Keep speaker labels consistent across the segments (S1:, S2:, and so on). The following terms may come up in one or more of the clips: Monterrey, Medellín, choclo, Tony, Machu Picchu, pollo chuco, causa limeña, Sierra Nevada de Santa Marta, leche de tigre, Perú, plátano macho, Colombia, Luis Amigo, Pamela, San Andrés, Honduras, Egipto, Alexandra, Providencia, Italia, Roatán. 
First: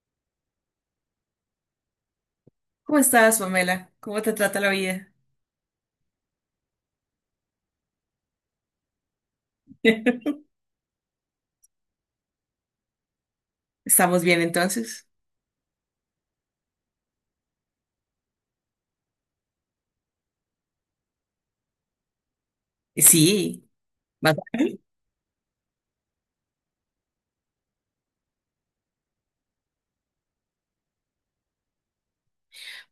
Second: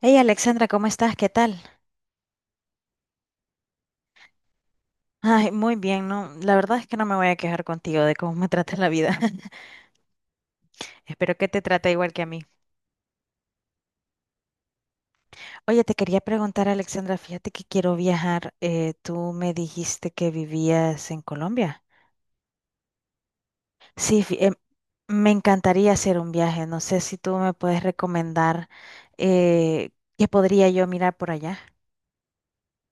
S1: Hey Alexandra, ¿cómo estás? ¿Qué tal?
S2: ¿Cómo estás, Pamela? ¿Cómo te trata la vida?
S1: Ay, muy bien, no, la verdad es que no me voy a quejar contigo de cómo me trata la vida. Espero que te trate igual que a mí.
S2: ¿Estamos bien entonces?
S1: Oye, te quería preguntar, Alexandra, fíjate que quiero viajar. Tú me dijiste que vivías en Colombia.
S2: Sí,
S1: Sí,
S2: va-
S1: me encantaría hacer un viaje. No sé si tú me puedes recomendar eh, qué podría yo mirar por allá.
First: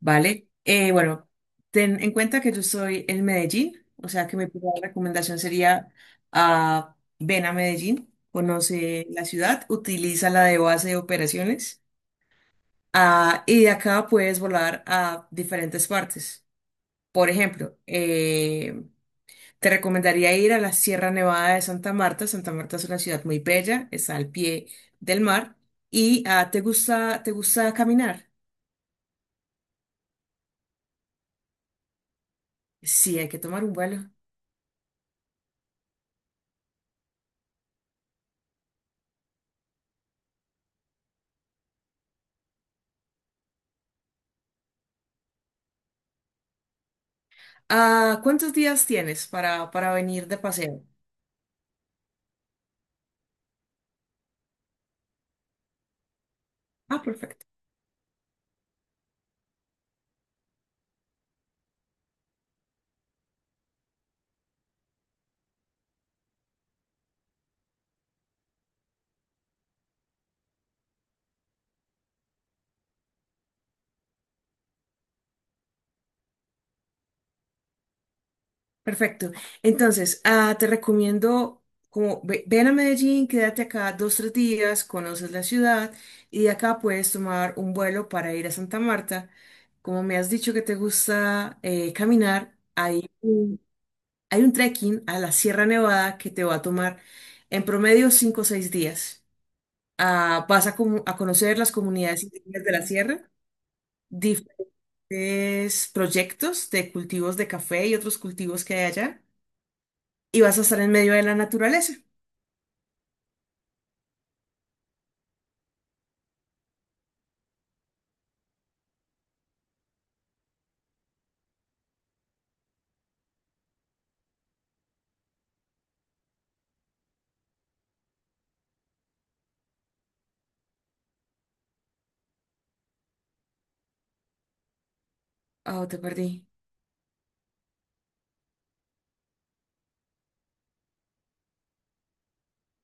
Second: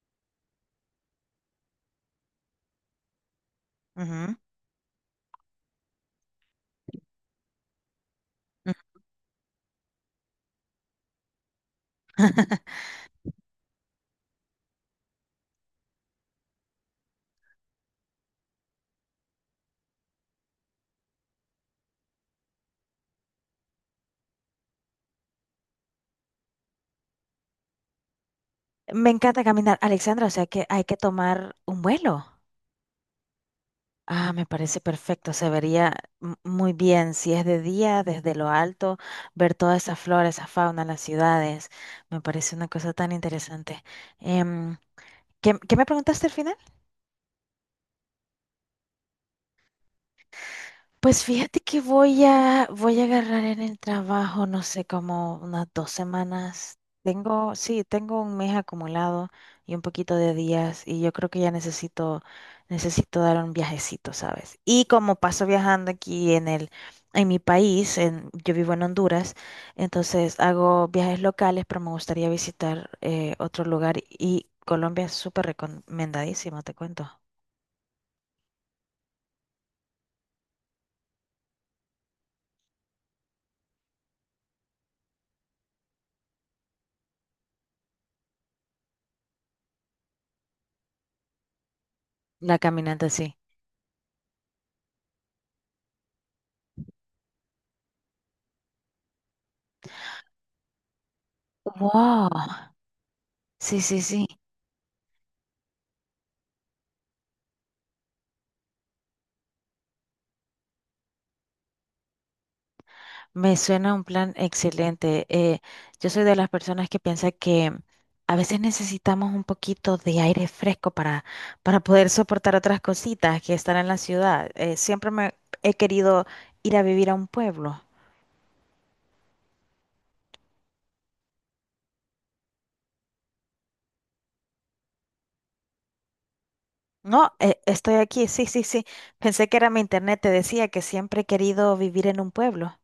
S2: vale. Bueno, ten en cuenta que yo estoy en Medellín, o sea
S1: Ujú.
S2: que mi primera recomendación sería ven a Medellín, conoce la ciudad, utiliza la de base de operaciones y de acá puedes volar a diferentes partes. Por ejemplo, te recomendaría ir a la Sierra Nevada de Santa Marta. Santa Marta es una ciudad muy bella, está al pie del mar. ¿Y te gusta caminar?
S1: Me encanta caminar, Alexandra, o sea que hay que tomar un vuelo.
S2: Sí, hay que tomar un vuelo.
S1: Ah, me parece perfecto, se vería muy bien si es de día, desde lo alto, ver toda esa flora, esa fauna, las ciudades. Me parece una cosa tan interesante. Em, ¿Qué me preguntaste al final?
S2: Ah, ¿cuántos días tienes para venir de paseo?
S1: Pues fíjate que voy a agarrar en el trabajo, no sé, como unas dos semanas.
S2: Ah, perfecto.
S1: Tengo un mes acumulado y un poquito de días y yo creo que necesito dar un viajecito, ¿sabes? Y como paso viajando en mi país, yo vivo en Honduras, entonces hago viajes locales, pero me gustaría visitar otro lugar y Colombia es súper recomendadísimo, te cuento.
S2: Perfecto. Entonces, te recomiendo, ven a Medellín, quédate acá 2, 3 días, conoces la ciudad y de acá puedes tomar un vuelo para ir a Santa Marta. Como me has dicho que te gusta caminar,
S1: La caminante,
S2: ahí.
S1: sí.
S2: Hay un trekking a la Sierra Nevada que te va a tomar en promedio 5 o 6 días. Vas a, a conocer las comunidades indígenas
S1: Wow.
S2: de la sierra,
S1: Sí, sí, sí.
S2: diferentes proyectos de cultivos de café y otros cultivos que hay allá, y vas a estar en medio de la naturaleza.
S1: Me suena un plan excelente. Yo soy de las personas que piensa que a veces necesitamos un poquito de aire fresco para poder soportar otras cositas que están en la ciudad. Siempre me he querido ir a vivir a un pueblo.
S2: Oh, te perdí.
S1: No, estoy aquí, sí, sí, sí. Pensé que era mi internet, te decía que siempre he querido vivir en un pueblo.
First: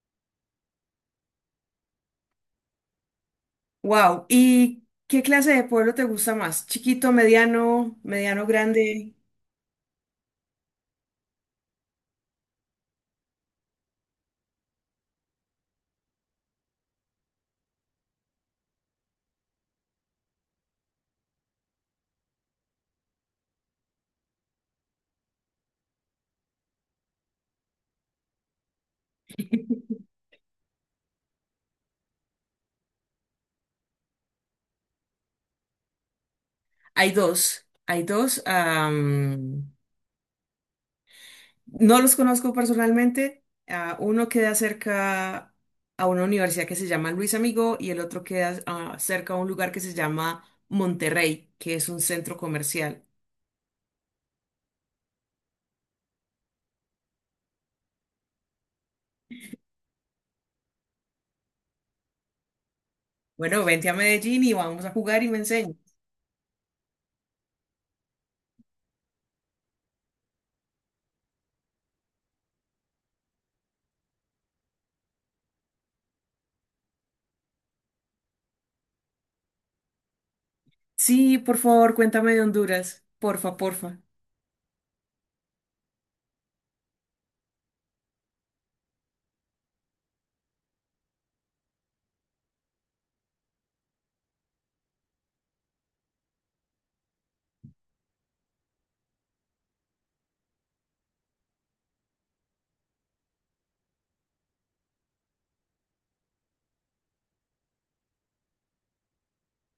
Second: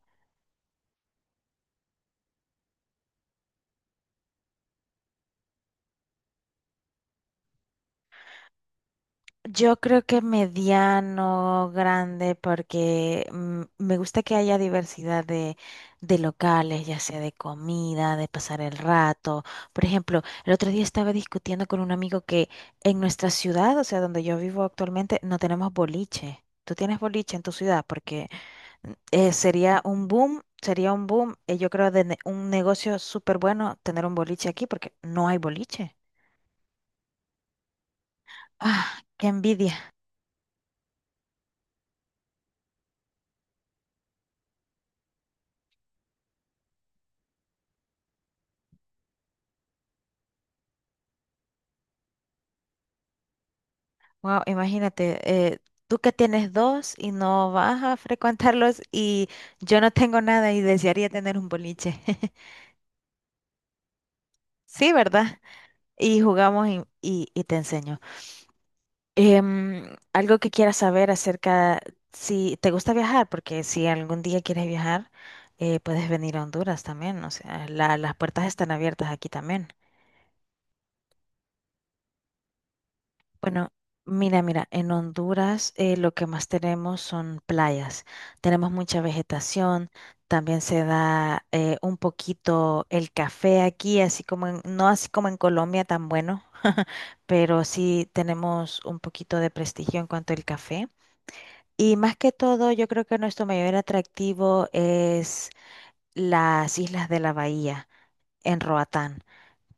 S2: Wow. ¿Y qué clase de pueblo te gusta más? ¿Chiquito, mediano, mediano, grande?
S1: Yo creo que mediano, grande, porque me gusta que haya de locales, ya sea de comida, de pasar el rato. Por ejemplo, el otro día estaba discutiendo con un amigo que en nuestra ciudad, o sea, donde yo vivo actualmente, no tenemos boliche. ¿Tú tienes boliche en tu ciudad? Porque sería un boom, yo creo, de un negocio súper bueno tener un boliche aquí, porque no hay boliche.
S2: Hay dos. Hay dos.
S1: Ah, qué
S2: am,
S1: envidia.
S2: No los conozco personalmente. Uno queda cerca a una universidad que se llama Luis Amigo y el otro queda cerca a un lugar que se llama Monterrey, que es un centro comercial.
S1: Wow, imagínate, tú que tienes dos y no vas a frecuentarlos y yo no tengo nada y desearía tener un boliche.
S2: Bueno, vente a Medellín y vamos a
S1: Sí,
S2: jugar y
S1: ¿verdad?
S2: me enseñas.
S1: Y jugamos y te enseño. Em, Algo que quieras saber acerca, si te gusta viajar, porque si algún día quieres viajar, puedes venir a Honduras también. O sea, las puertas están abiertas aquí también.
S2: Sí, por favor, cuéntame de Honduras. Porfa,
S1: Bueno,
S2: porfa.
S1: mira, mira, en Honduras lo que más tenemos son playas. Tenemos mucha vegetación, también se da un poquito el café aquí, así como no así como en Colombia tan bueno, pero sí tenemos un poquito de prestigio en cuanto al café. Y más que todo, yo creo que nuestro mayor atractivo es las islas de la bahía en Roatán.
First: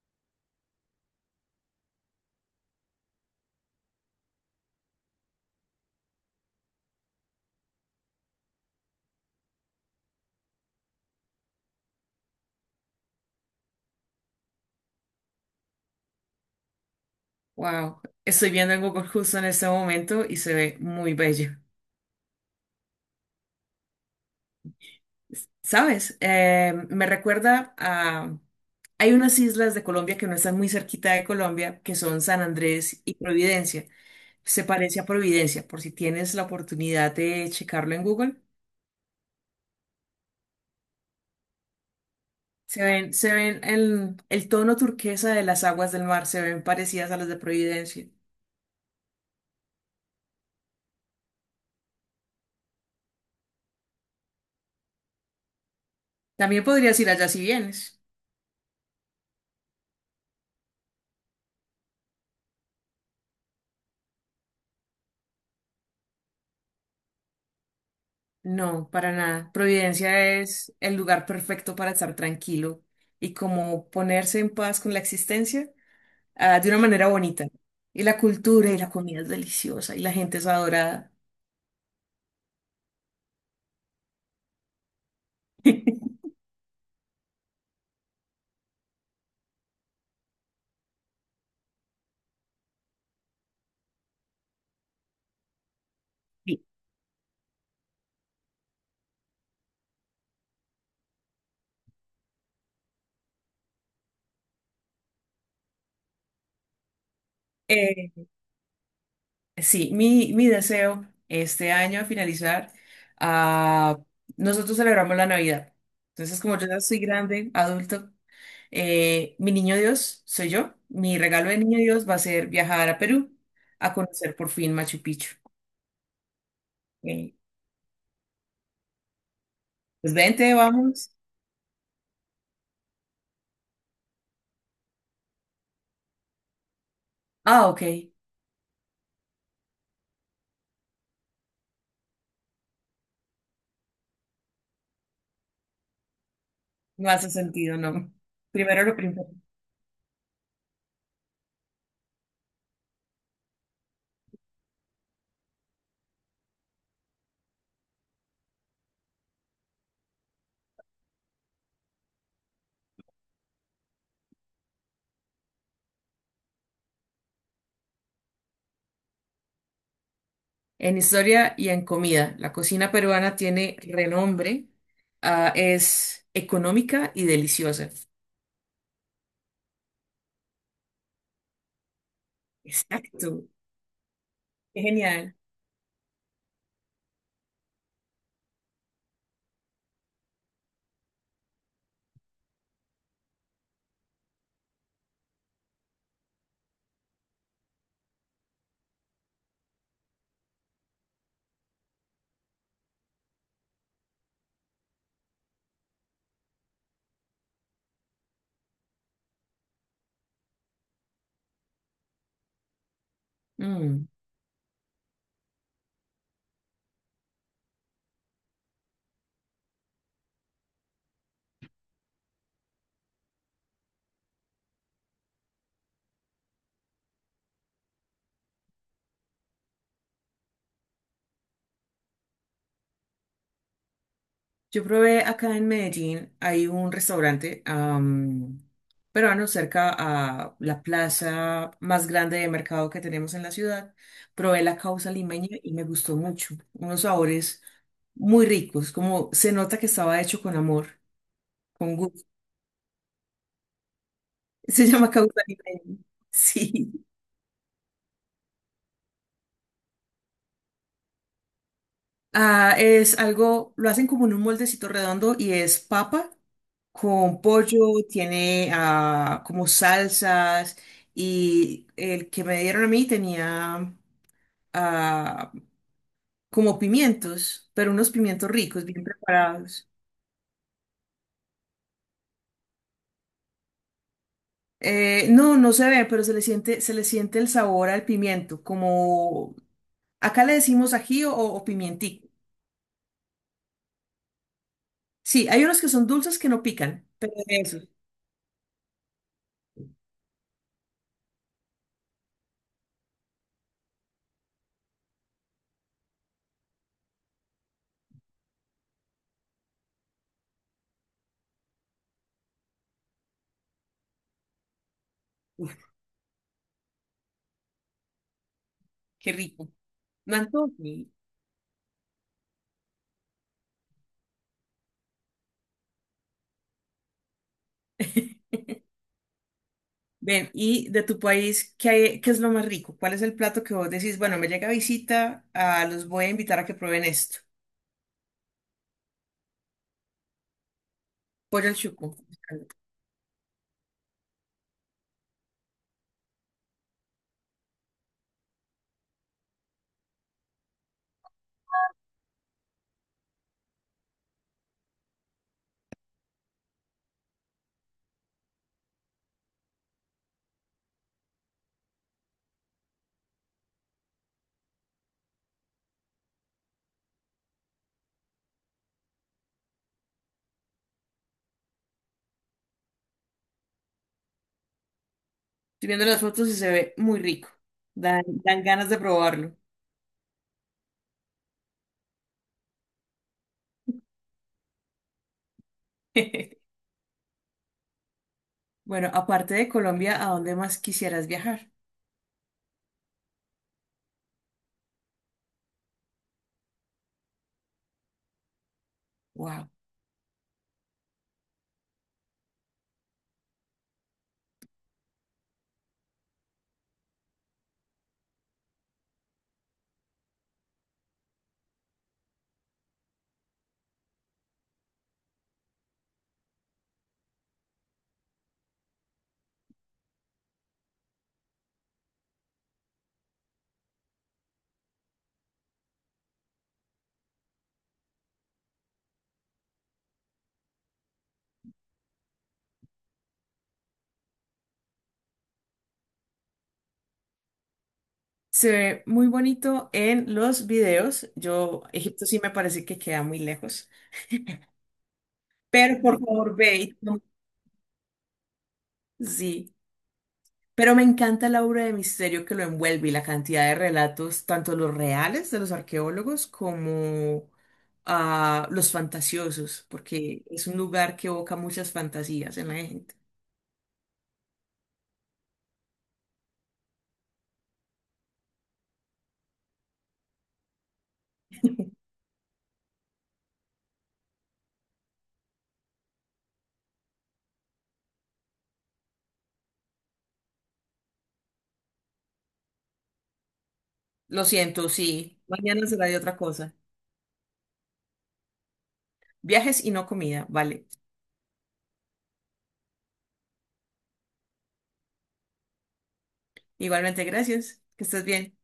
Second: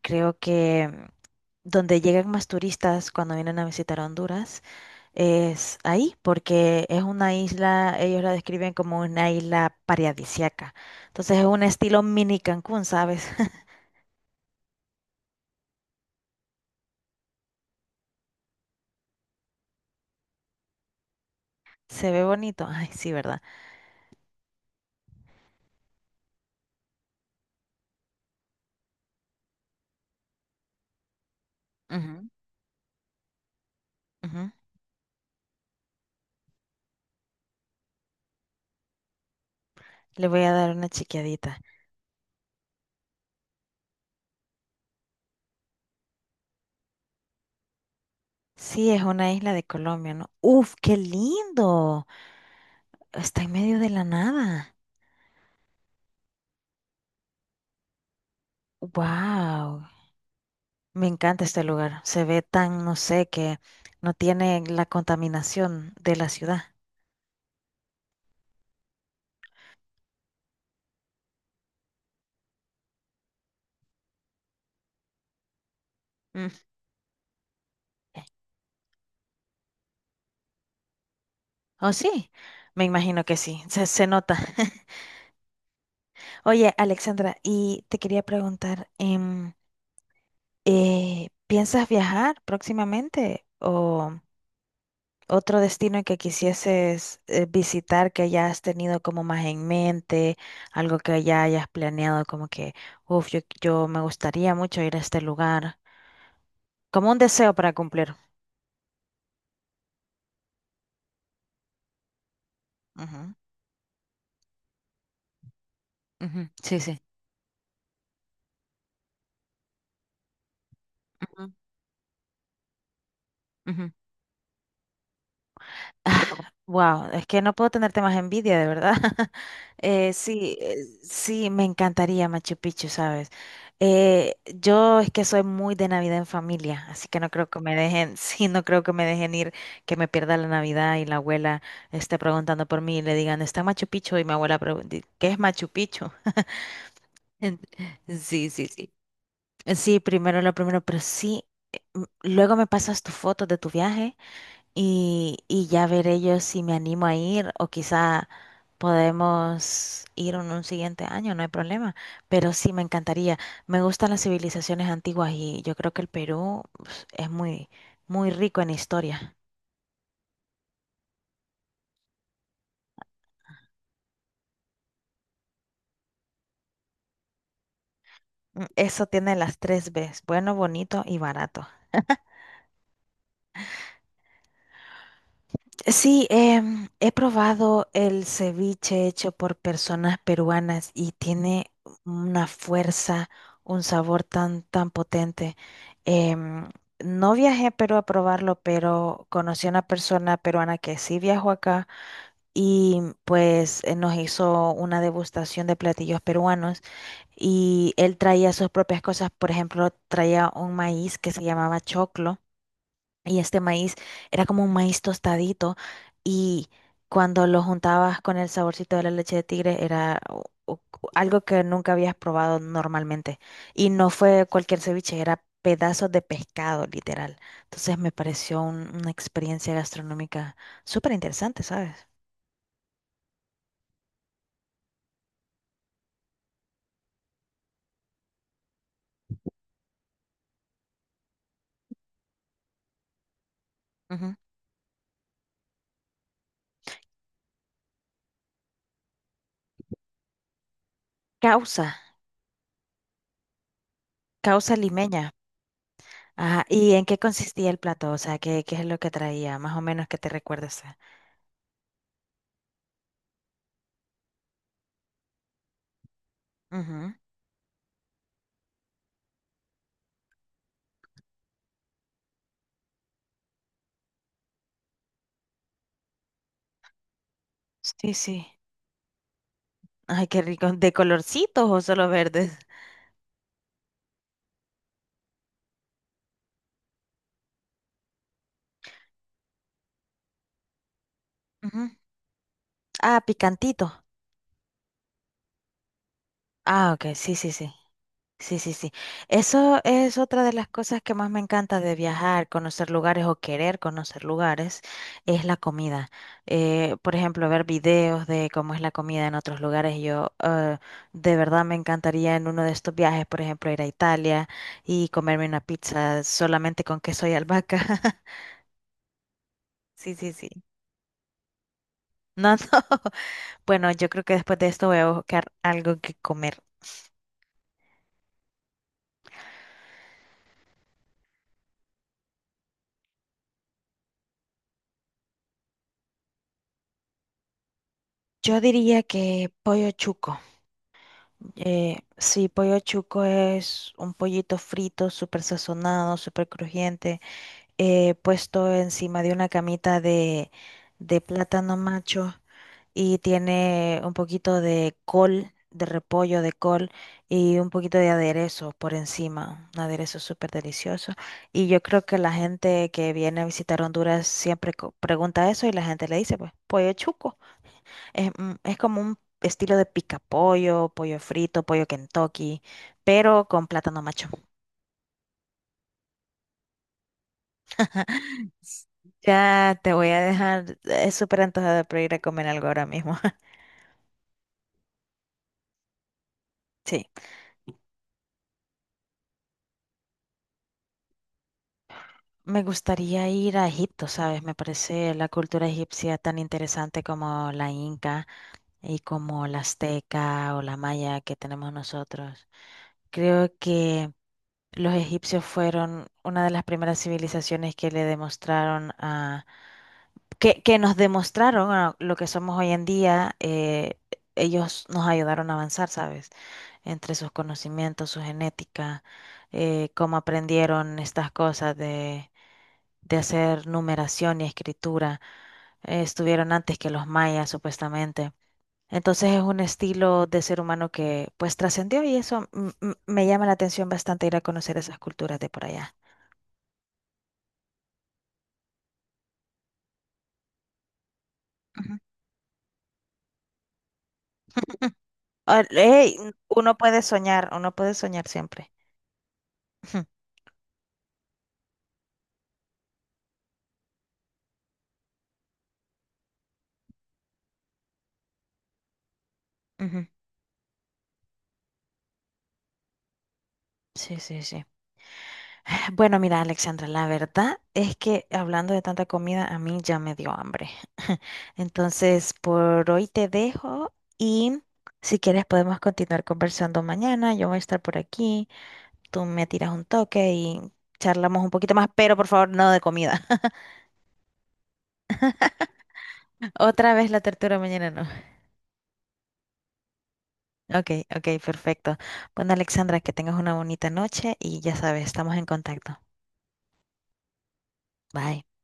S1: Creo que donde llegan más turistas cuando vienen a visitar Honduras es ahí, porque es una isla, ellos la describen como una isla paradisiaca. Entonces es un estilo mini Cancún, ¿sabes?
S2: Wow. Estoy viendo en Google justo en este momento y se ve muy bello.
S1: Se ve bonito. Ay, sí, ¿verdad?
S2: ¿Sabes? Me recuerda a... hay unas islas de Colombia que no están muy cerquita de Colombia, que son
S1: Ujú,
S2: San Andrés y Providencia.
S1: ujú.
S2: Se parece a Providencia, por si tienes la oportunidad de checarlo en Google.
S1: Le voy a dar una chequeadita.
S2: Se ven el tono turquesa de las aguas del mar, se ven parecidas a las de Providencia.
S1: Sí, es una isla de Colombia, ¿no? Uf, qué lindo. Está en medio de la nada.
S2: También podrías ir allá si vienes.
S1: Wow. Me encanta este lugar. Se ve tan, no sé, que no tiene la contaminación de la ciudad.
S2: No, para nada. Providencia es el lugar perfecto para estar tranquilo y como ponerse en paz con la existencia. De una manera bonita. Y la cultura y la comida es deliciosa y la gente es adorada.
S1: ¿O sí? Me imagino que sí, se nota. Oye, Alexandra, y te quería preguntar, ¿piensas viajar próximamente o otro destino que
S2: Sí,
S1: quisieses visitar que ya has tenido como más en mente, algo que ya hayas planeado como que, uff, yo me gustaría mucho ir a este lugar, como un deseo para
S2: Eh,
S1: cumplir?
S2: mi deseo este año a finalizar,
S1: Ujú.
S2: ah, nosotros celebramos la Navidad. Entonces,
S1: Ujú,
S2: como yo
S1: sí,
S2: ya
S1: sí.
S2: soy grande, adulto, mi niño Dios soy yo. Mi regalo
S1: Ujú,
S2: de niño Dios va a ser viajar a Perú
S1: ujú.
S2: a conocer por fin Machu Picchu.
S1: Wow, es
S2: Eh,
S1: que no puedo tenerte más envidia, de verdad. Eh,
S2: pues vente,
S1: sí, eh,
S2: vamos.
S1: sí, me encantaría Machu Picchu, ¿sabes? Yo es que soy muy de Navidad en familia, así que no creo que
S2: Ah,
S1: me
S2: ok,
S1: dejen, sí, no creo que me dejen ir, que me pierda la Navidad y la abuela esté preguntando por mí y le digan, ¿está Machu Picchu? Y mi abuela pregunta, ¿qué es Machu Picchu?
S2: no hace
S1: En-
S2: sentido, no.
S1: Sí, sí,
S2: Primero
S1: sí.
S2: lo primero.
S1: Sí, primero lo primero, pero sí, luego me pasas tus fotos de tu viaje y ya veré yo si me animo a ir o quizá podemos ir en un siguiente año, no hay problema. Pero sí me encantaría. Me gustan las civilizaciones antiguas y yo creo que el Perú pues, es muy, muy rico en historia.
S2: En historia y en comida, la cocina peruana tiene renombre, es económica y deliciosa.
S1: Mm, eso tiene las tres Bs, bueno, bonito y barato.
S2: Exacto, qué genial.
S1: Sí, he probado el ceviche hecho por personas peruanas y tiene una fuerza, un sabor tan, tan potente. Em, no viajé a Perú a probarlo, pero conocí a una persona peruana que sí viajó acá y pues nos hizo una degustación de platillos peruanos y él traía sus propias cosas. Por ejemplo, traía un maíz que se llamaba choclo y este maíz
S2: Mm.
S1: era como un maíz tostadito y cuando lo juntabas con el saborcito de la leche de tigre era algo que nunca habías probado normalmente. Y no fue cualquier ceviche, era pedazos de pescado, literal. Entonces me pareció una experiencia gastronómica súper interesante, ¿sabes?
S2: Yo probé acá en Medellín, hay un restaurante peruano cerca a la plaza más grande de mercado que tenemos en la ciudad.
S1: Ujú.
S2: Probé la causa limeña y me gustó mucho. Unos sabores muy ricos, como se nota que estaba hecho con amor,
S1: Causa,
S2: con gusto.
S1: causa
S2: Se llama
S1: limeña.
S2: causa limeña.
S1: Ajá,
S2: Sí.
S1: ¿y en qué consistía el plato? O sea, ¿qué es lo que traía? Más o menos que te recuerdes.
S2: Ah, es algo, lo hacen como en un moldecito redondo y es papa
S1: Ujú.
S2: con pollo, tiene como salsas y el que me dieron a mí tenía ah, como pimientos, pero unos
S1: Sí, sí.
S2: pimientos ricos, bien preparados.
S1: Ay, qué rico. ¿De colorcitos o solo verdes?
S2: No, no se ve, pero se le siente el sabor al pimiento, como acá le decimos ají o
S1: Ujú.
S2: pimientico.
S1: Ah, picantito.
S2: Sí, hay unos que son dulces que no
S1: Ah,
S2: pican,
S1: ok,
S2: pero
S1: sí, sí, sí.
S2: eso,
S1: Sí, sí, sí. Eso es otra de las cosas que más me encanta de viajar, conocer lugares o querer conocer lugares, es la comida. Por ejemplo, ver videos de cómo es la comida en otros lugares. Yo de verdad me encantaría en uno de estos viajes, por ejemplo, ir a Italia y comerme una
S2: uf,
S1: pizza solamente con queso y albahaca.
S2: qué rico.
S1: Sí, sí,
S2: Me
S1: sí.
S2: antojo.
S1: No, no. Bueno, yo creo que después de esto voy a buscar algo que comer.
S2: Ven, y de tu país, ¿qué hay- qué es lo más rico? ¿Cuál es el plato que vos decís, bueno, me llega visita, ah, los voy a invitar a que prueben esto?
S1: Yo diría que pollo chuco.
S2: Pollo al chuco.
S1: Sí,
S2: Estoy
S1: pollo chuco es un pollito frito, súper sazonado, súper crujiente. Puesto encima de una de plátano macho y tiene un poquito de col, de repollo, de col y un poquito de aderezo por encima, un aderezo súper delicioso. Y yo creo que la gente que viene a visitar Honduras siempre pregunta eso y la gente le dice, pues, pollo chuco. Es, es como un estilo de pica pollo, pollo frito, pollo Kentucky, pero con plátano macho.
S2: viendo las fotos y se ve muy rico. Dan, dan ganas de probarlo.
S1: Ya te voy a dejar súper antojada por ir a comer algo ahora mismo. Sí,
S2: Bueno, aparte de Colombia, ¿a dónde más quisieras viajar?
S1: me gustaría ir a Egipto, ¿sabes? Me parece la cultura egipcia tan interesante como la inca y como la
S2: Wow.
S1: azteca o la maya que tenemos nosotros. Creo que los egipcios fueron una de las primeras civilizaciones que le demostraron a que nos demostraron a lo que somos hoy en día, ellos nos ayudaron a avanzar, ¿sabes? Entre sus conocimientos, su genética, cómo aprendieron estas cosas de hacer numeración y escritura. Estuvieron antes que los mayas, supuestamente. Entonces es un estilo de ser humano que pues trascendió y eso me llama la atención bastante ir a conocer esas culturas de por allá.
S2: Se ve muy bonito en los videos. Yo,
S1: Ujú.
S2: Egipto sí me parece que queda muy lejos,
S1: Ah,
S2: pero
S1: ey,
S2: por favor ve. Y-
S1: uno puede soñar siempre.
S2: sí. Pero me encanta la obra de misterio que lo envuelve y la cantidad de relatos, tanto los reales de los arqueólogos como los fantasiosos,
S1: Ujú.
S2: porque es un lugar que evoca muchas fantasías en la gente.
S1: Sí, sí, sí. Bueno, mira, Alexandra, la verdad es que hablando de tanta comida, a mí ya me dio hambre. Entonces, por hoy te dejo y si quieres podemos continuar conversando mañana. Yo voy a estar por aquí, tú me tiras un toque y charlamos un poquito más, pero por favor, no de comida.
S2: Lo siento, sí. Mañana será de otra cosa.
S1: Otra vez la tortura mañana, no.
S2: Viajes y no comida, vale.
S1: Ok, ok, perfecto. Bueno, Alexandra, que tengas una bonita noche y ya sabes, estamos en contacto.
S2: Igualmente, gracias. Que estés
S1: Bye.
S2: bien.